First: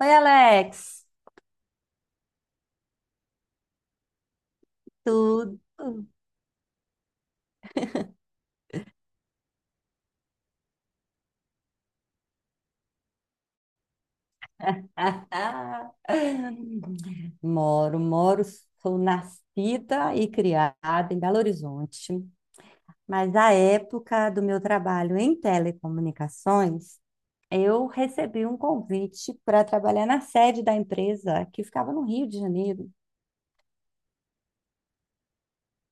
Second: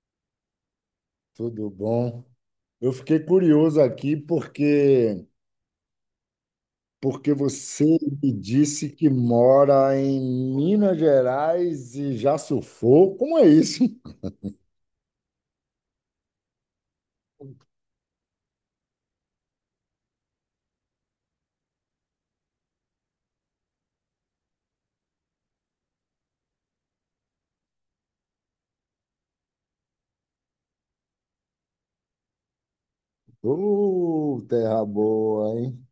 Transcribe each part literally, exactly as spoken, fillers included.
Oi, Alex. Tudo bom? Eu fiquei curioso aqui porque Tudo? porque você me disse que mora em Minas Gerais e já surfou. Como é isso? Moro, moro, sou nascida e criada em Belo Horizonte, mas à época do meu trabalho em telecomunicações, eu recebi um convite para trabalhar na sede da empresa que ficava no Rio de Janeiro. Ô, terra boa, hein?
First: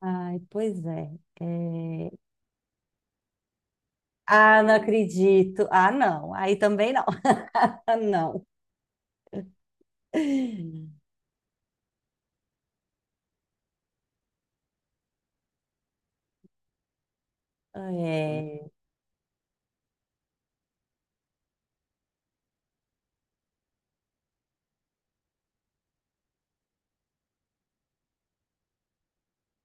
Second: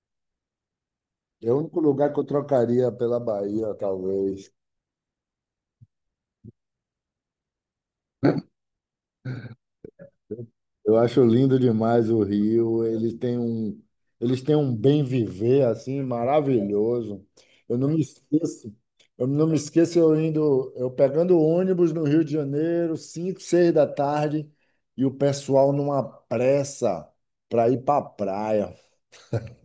Ai, pois é. É o único É. lugar que eu trocaria pela Bahia, talvez. Ah, não acredito. Ah, não. Aí também não. Não. Eu acho lindo demais o Rio. Ele tem um, eles têm um bem viver assim maravilhoso. Eu não me É. esqueço. Eu não me esqueço eu indo, eu pegando ônibus no Rio de Janeiro, cinco, seis da tarde, e o pessoal numa pressa para ir para a praia.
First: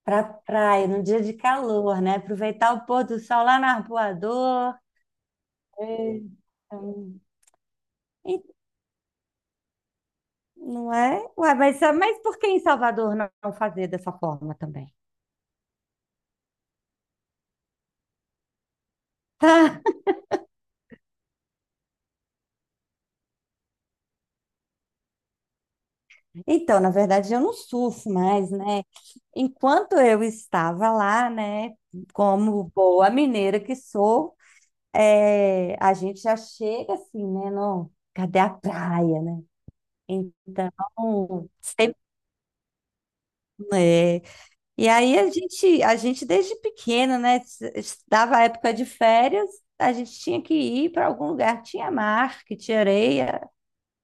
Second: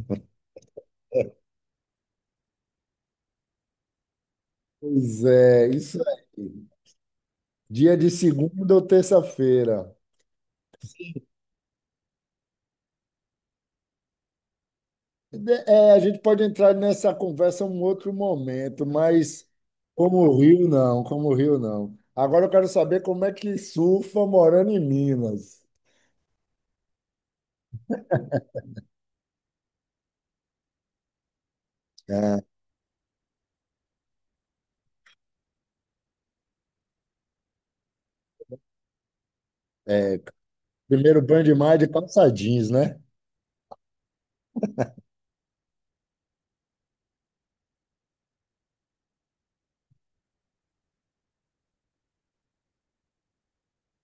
Pra praia, num dia de calor, né? Aproveitar o pôr do sol lá na Arpoador. Pois é, isso aí. Eita. Dia de E- segunda ou terça-feira. Não é? Ué, mas, é, mas por que em Salvador não não fazer dessa forma também? De- É, a gente pode entrar nessa conversa em um outro momento, mas como o Rio, não, como o Rio, não. Agora eu quero saber como é que surfa morando em Minas. Tá. Então, na verdade, eu não surfo mais, né? Enquanto eu estava lá, né, É, como boa mineira que sou, é, a gente já chega assim, né? Não, cadê a praia, né? primeiro banho Então, de mar é de sempre, calça jeans, né? né, e aí a gente, a gente desde pequeno, né? s- s- Dava época de férias, a gente tinha que ir para algum lugar que tinha mar, que tinha areia.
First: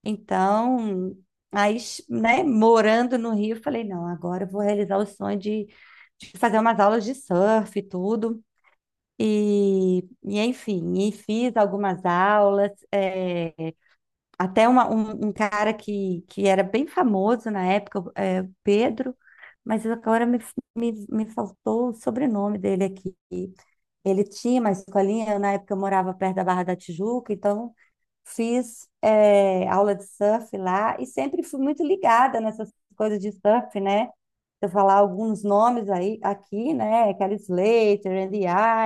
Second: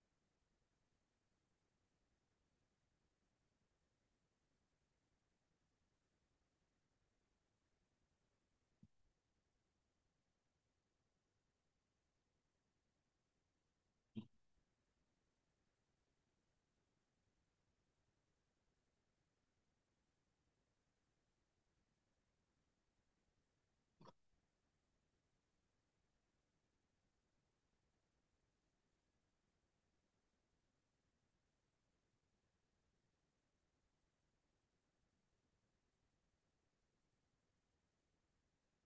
Então, aí, s- né, morando no Rio, eu falei, não, agora eu vou realizar o sonho de, de fazer umas aulas de surf e tudo. E, e enfim, e fiz algumas aulas. Eh, até uma- um, um cara que, que era bem famoso na época, é, Pedro, mas agora me, me, me faltou o sobrenome dele aqui. Ele tinha uma escolinha, eu, na época eu morava perto da Barra da Tijuca, então fiz é, aula de surf lá e sempre fui muito ligada nessas coisas de surf, né? Se eu falar alguns nomes aí aqui, né? Kelly Slater, Andy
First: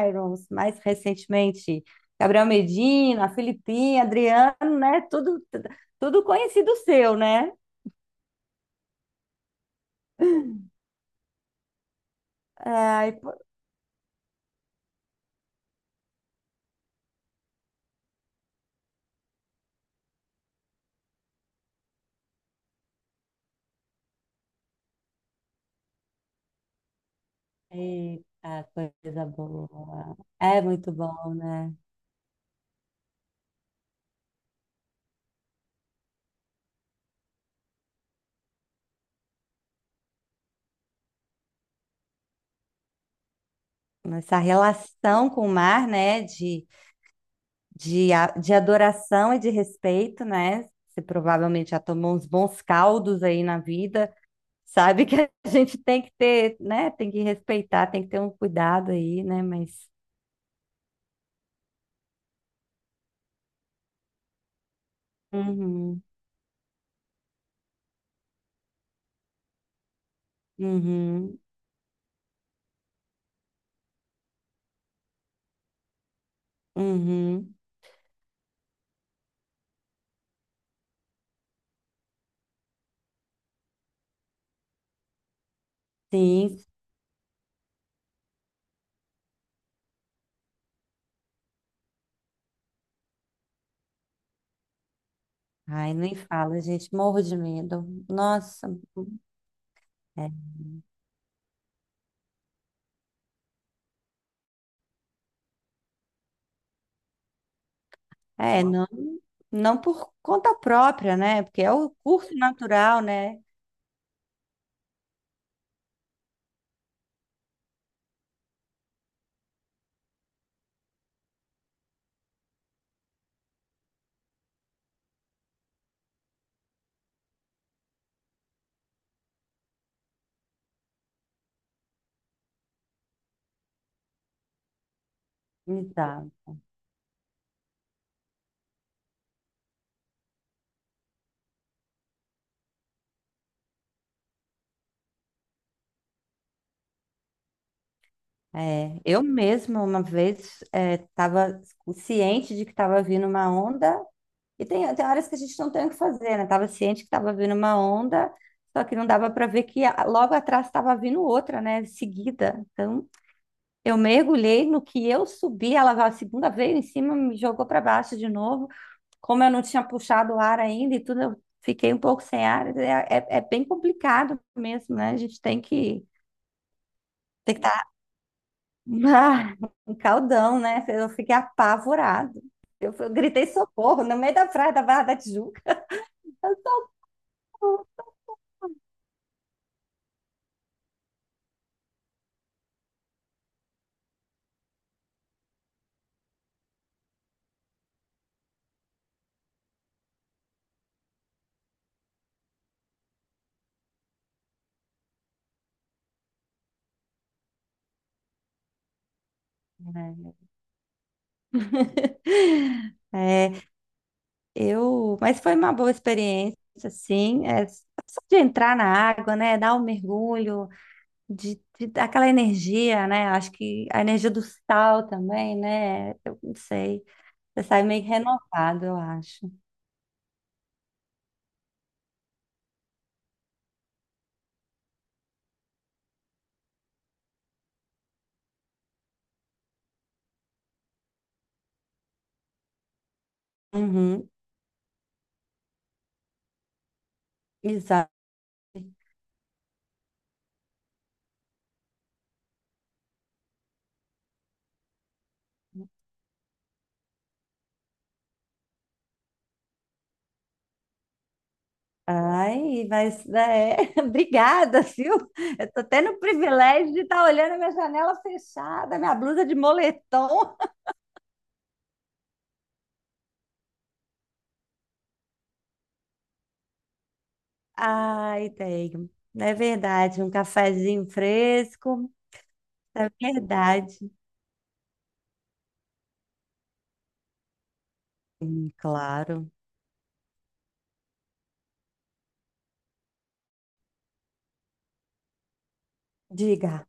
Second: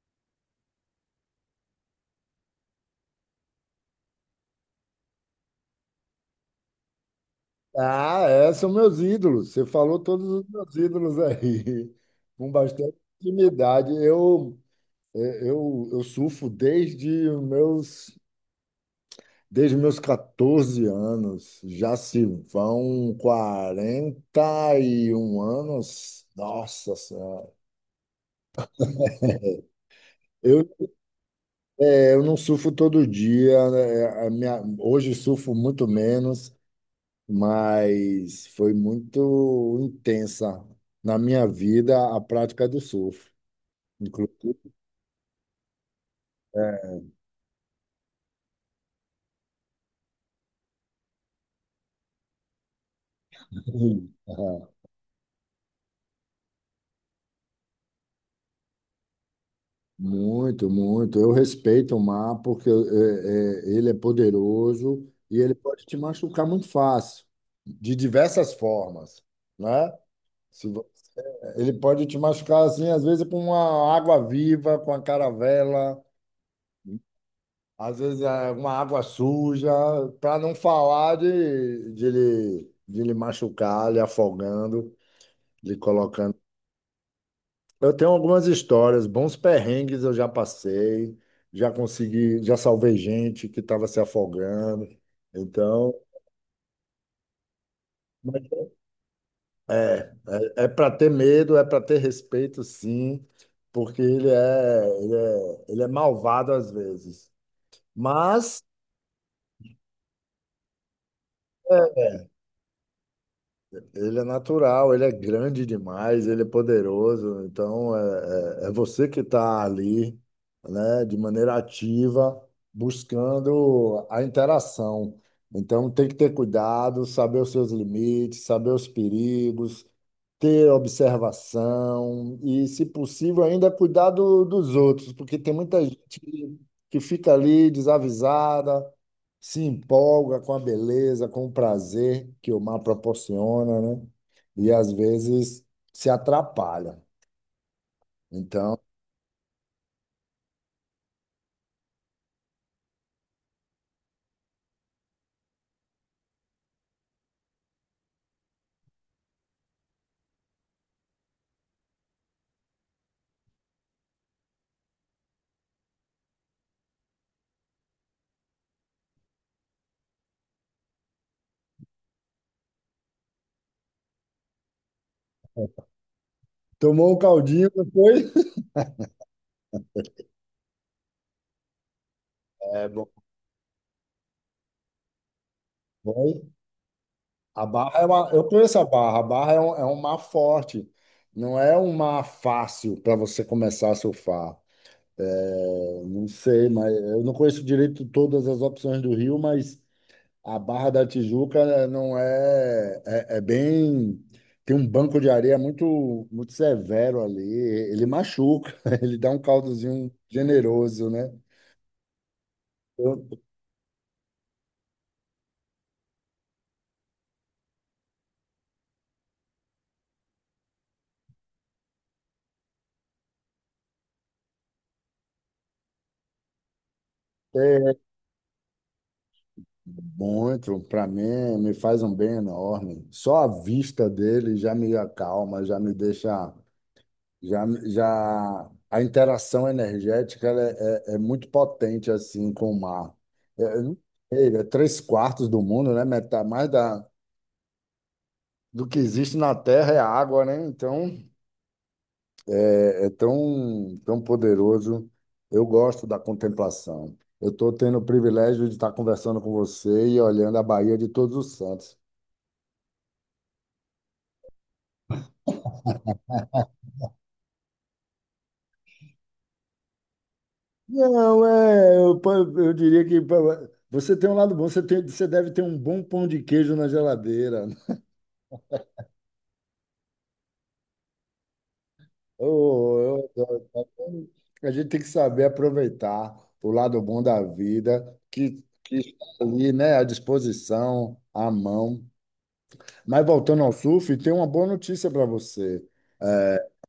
Irons, mais recentemente Gabriel Medina, Filipinha, Adriano, né? Tudo, tudo conhecido seu, né? Ah, é, são meus ídolos. Você falou todos os meus ídolos aí, com bastante Ai, pô- intimidade. Eu, eu, eu surfo desde os meus Desde meus quatorze anos, já se vão quarenta e um anos. Nossa Senhora. Eita, coisa boa. É Eu, muito bom, né? é, eu não surfo todo dia, né? É, A minha- hoje surfo muito menos, mas foi muito intensa na minha vida a prática do surf. Essa Inclusive, relação com o mar, né? De de, a- de adoração e de respeito, né? Você provavelmente já tomou uns bons caldos aí na vida, sabe que a gente tem que ter, né? Tem que respeitar, tem que ter um cuidado aí, né? Mas. muito, muito. Eu respeito o mar porque é, é, ele é poderoso e ele pode te Uhum, machucar muito fácil, de diversas formas, né? Se, vo- uhum, ele pode te machucar assim, às vezes com uma água viva, com a caravela, uhum, às vezes é, uma água suja, para não falar de, de, lhe, de lhe machucar, lhe afogando, lhe colocando. sim. Eu tenho algumas histórias, bons perrengues eu já passei, já consegui, já salvei gente que estava se afogando. Ai, Então, nem fala, gente, morro de medo. Nossa, é, é, é, para ter medo, é para ter respeito, sim, porque ele é, ele é, ele é malvado às vezes. Mas é, não, não por conta própria, né? Porque é o é, curso natural, né? Ele é natural, ele é grande demais, ele é poderoso. Então, é, é, é você que está ali, né, de maneira ativa, buscando a interação. Então, tem que ter cuidado, saber os seus limites, saber os perigos, ter observação e, se possível, ainda cuidar do- dos outros, porque tem muita gente Exato. que que fica ali desavisada se empolga com a beleza, com o prazer que o mar proporciona, né? E às vezes se atrapalha. Então, É, eu mesma uma vez estava ciente de que estava vindo uma onda, e tem, tem horas que a gente não tem o que fazer, né? Estava ciente que estava vindo uma onda, só que não dava para ver que a- logo atrás estava vindo outra, né? Seguida. Então, eu mergulhei no que eu subi, ela veio a segunda vez em cima, me jogou para baixo de novo. Como eu não tinha puxado o ar ainda e tudo, eu fiquei um pouco sem ar. É, é, é bem complicado mesmo, né? A gente tem que. tomou um Tem caldinho que depois? ah, um caldão, né? Eu fiquei apavorado. É Eu, bom. eu gritei socorro no meio da praia da Barra da Tijuca. Vai. A Barra é uma, eu conheço a Barra. A Barra é um, é um mar forte. Não é um mar fácil para você começar a surfar. É, não sei, mas eu não conheço direito todas as opções do Rio, mas a Barra da Tijuca não é, é, é bem. Tem um banco de areia muito, muito severo ali. Ele machuca, ele dá um caldozinho generoso, né? Eu É. É, eu, mas foi uma boa experiência, assim, é, só de entrar na água, né, dar um mergulho, de, de dar aquela energia, né, acho que a energia do sal também, né, eu não sei, você sai tenho meio renovado, eu acho. muito, para mim, me faz um bem enorme. Só a vista dele já me acalma, já me deixa. Já, já... A interação energética ela é, é, é muito potente assim com o mar. Uhum, É, é, é três quartos do mundo, né? Metade, mais da, exato. do que existe na Terra é água, né? Então, é, é tão, tão poderoso. Eu gosto da contemplação. Eu estou tendo o privilégio de estar conversando com você e olhando a Bahia de Todos os Santos. Ai, mas é, obrigada, viu? Eu tô tendo o privilégio de estar olhando a minha janela fechada, minha blusa de moletom. Não, é, eu, pa- eu diria que pa- você tem um lado bom, você tem, você deve ter um bom pão de queijo na geladeira. Ai, tenho. É verdade, um cafezinho fresco. É Oh, eu adoro. verdade. A gente tem que saber aproveitar o lado bom da vida, que, Hum, que está claro. ali, né, à disposição, à mão. Mas voltando ao surf, tem uma boa notícia para você. É, Diga.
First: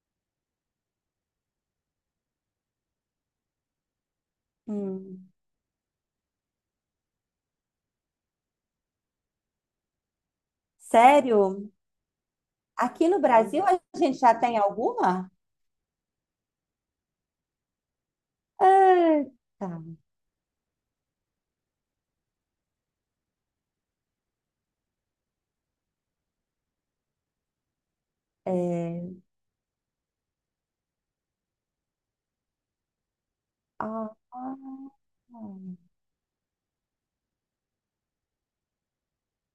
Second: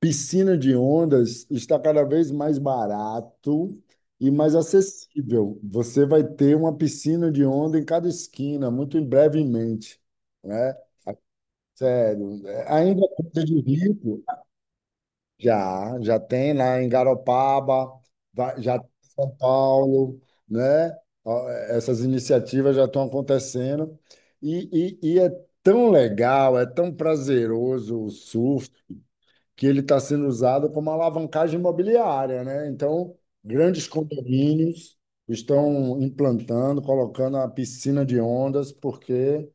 Piscina de ondas está cada vez mais barato e mais Hum, acessível. Você vai ter uma piscina de onda em cada esquina, muito em brevemente, né? sério? Sério, é- ainda Aqui no é coisa de Brasil a gente rico. já tem alguma? Já, já tem lá em Garopaba, vai- já tem em Ah, São tá. Paulo, né? Ó, essas iniciativas já estão acontecendo e, e, e é tão legal, é tão prazeroso o surf É, que ele está sendo usado como alavancagem imobiliária, né? Então, grandes ah, ah. condomínios Ah. estão implantando, colocando a piscina de ondas, porque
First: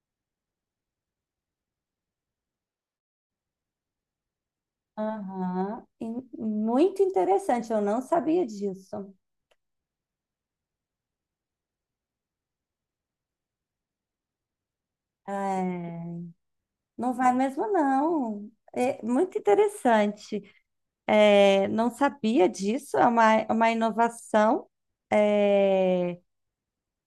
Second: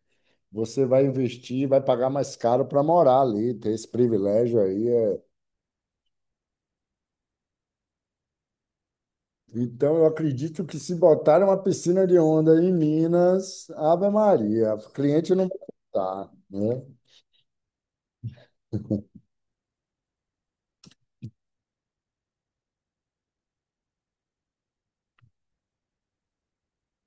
você vai investir, vai pagar mais caro para morar ali, ter esse privilégio aí é. Aham, e muito interessante, eu não sabia disso. Então, eu acredito que se botarem uma piscina de onda em Minas, Ave Maria, o cliente não vai É, faltar, né? não vai mesmo, não. É muito interessante. É, não sabia disso, é uma, é uma inovação. É,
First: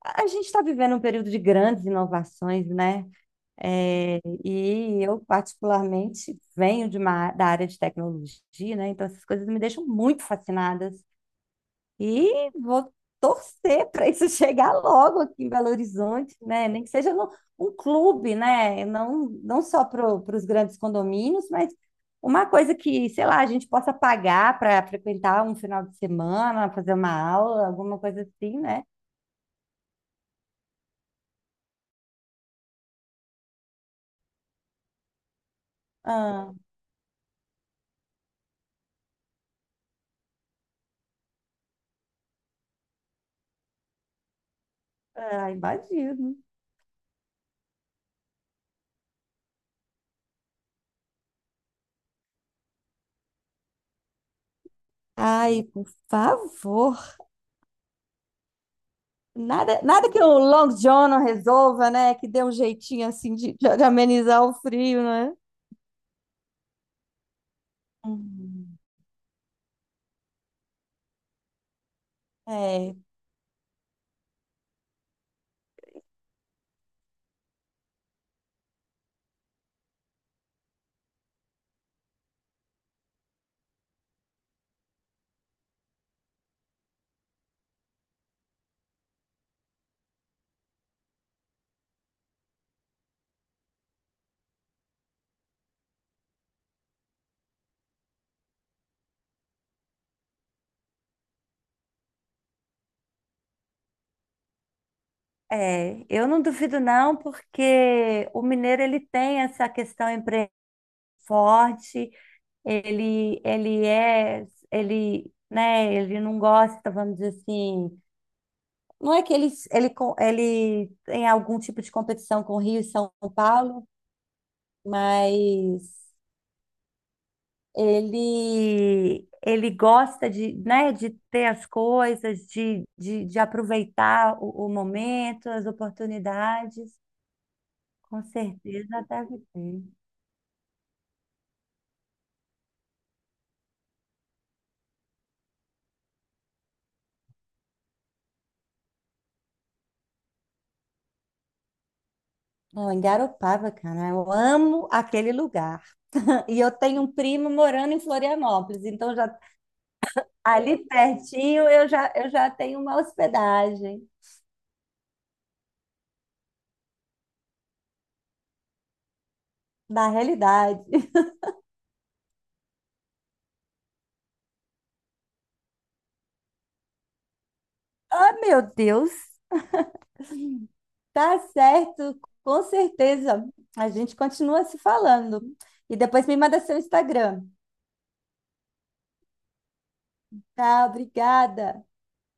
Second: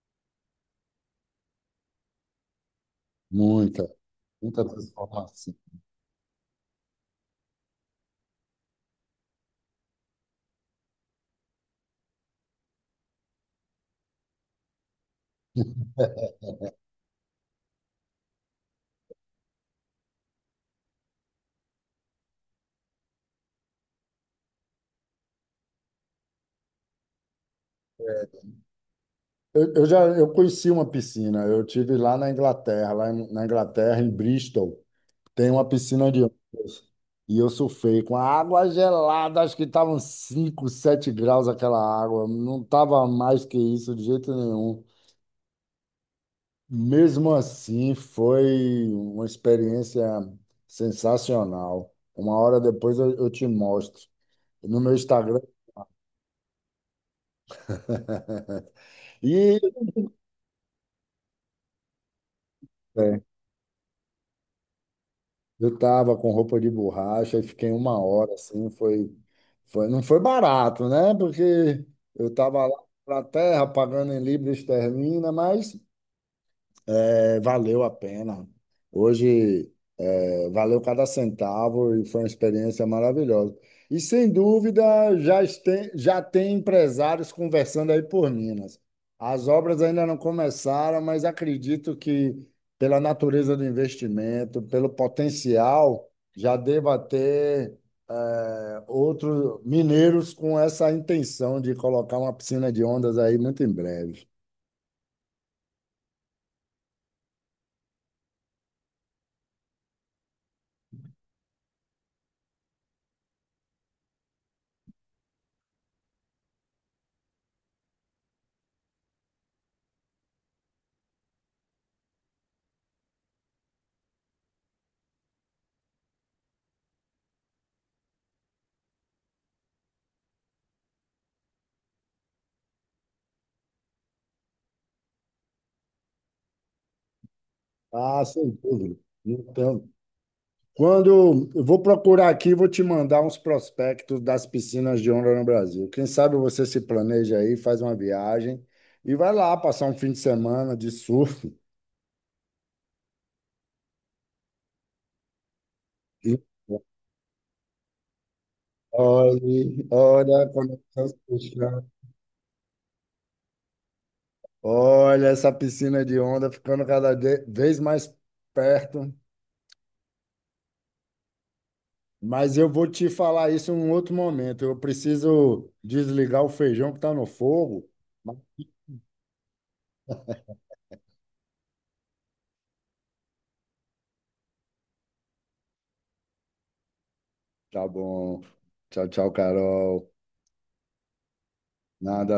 a gente está vivendo um período de grandes inovações, né? Muita, É, muita e eu, transformação. particularmente, venho de uma, da área de tecnologia, né? Então, essas coisas me deixam muito fascinada. E vou torcer para isso chegar logo aqui em Belo Horizonte, né? Nem que seja no, um clube, né? Não, não só para os grandes condomínios, mas uma coisa que, sei lá, a gente possa pagar para frequentar um final de semana, fazer uma aula, alguma coisa assim, né? Eu, eu já eu conheci uma piscina, eu tive lá na Inglaterra, lá em- na Inglaterra, em Bristol, tem uma piscina de Ah, ondas. E eu surfei com a água gelada, acho que estavam cinco, sete graus aquela água, não estava mais que isso de jeito nenhum. ah, imagino. Mesmo assim, foi uma experiência sensacional. Uma hora depois eu, eu te mostro no meu Instagram. Ai, por favor. E Nada, nada que o Long John não resolva, né? Que dê um jeitinho é, assim de, de amenizar o frio, né? eu tava com roupa de borracha e fiquei uma hora assim, Uhum. foi, foi, não foi barato, né? Porque eu tava lá É. na terra pagando em libra esterlina, mas é, valeu a pena. Hoje valeu cada centavo e foi uma experiência maravilhosa. E sem dúvida já tem, já tem empresários conversando aí por Minas. As obras ainda não começaram, mas acredito que pela natureza do investimento, pelo potencial, já deva ter eh, outros mineiros com essa intenção de colocar uma piscina de ondas aí muito em breve. É, eu não duvido não, porque o mineiro ele tem essa questão empre forte, ele ele é ele, né, ele não gosta, vamos dizer assim, não é que ele ele co- ele tem algum tipo de competição com Rio e São Paulo, mas ele ele gosta de, né, de ter as coisas, de, de, de aproveitar o, o momento, as oportunidades. Com Ah, sem dúvida. certeza deve Não ter. tenho. Quando eu vou procurar aqui, vou te mandar uns prospectos das piscinas de onda no Brasil. Quem sabe você se planeja aí, faz uma viagem e vai lá passar um fim de semana de surf. Não, em Garopaba, cara, eu amo aquele lugar. E E eu tenho um primo morando em Florianópolis, então já olhe, olha, como ali tá se pertinho puxando. eu já, eu já tenho uma hospedagem Olha essa piscina de onda ficando cada de- vez mais perto. na realidade. Mas eu vou te falar isso em um outro momento. Eu preciso desligar o feijão que está no fogo. Ah, meu Deus, tá certo, com certeza. A gente continua se falando. E depois me manda seu Instagram. Tá bom. Tchau, tchau, Carol. Tá, obrigada. Nada.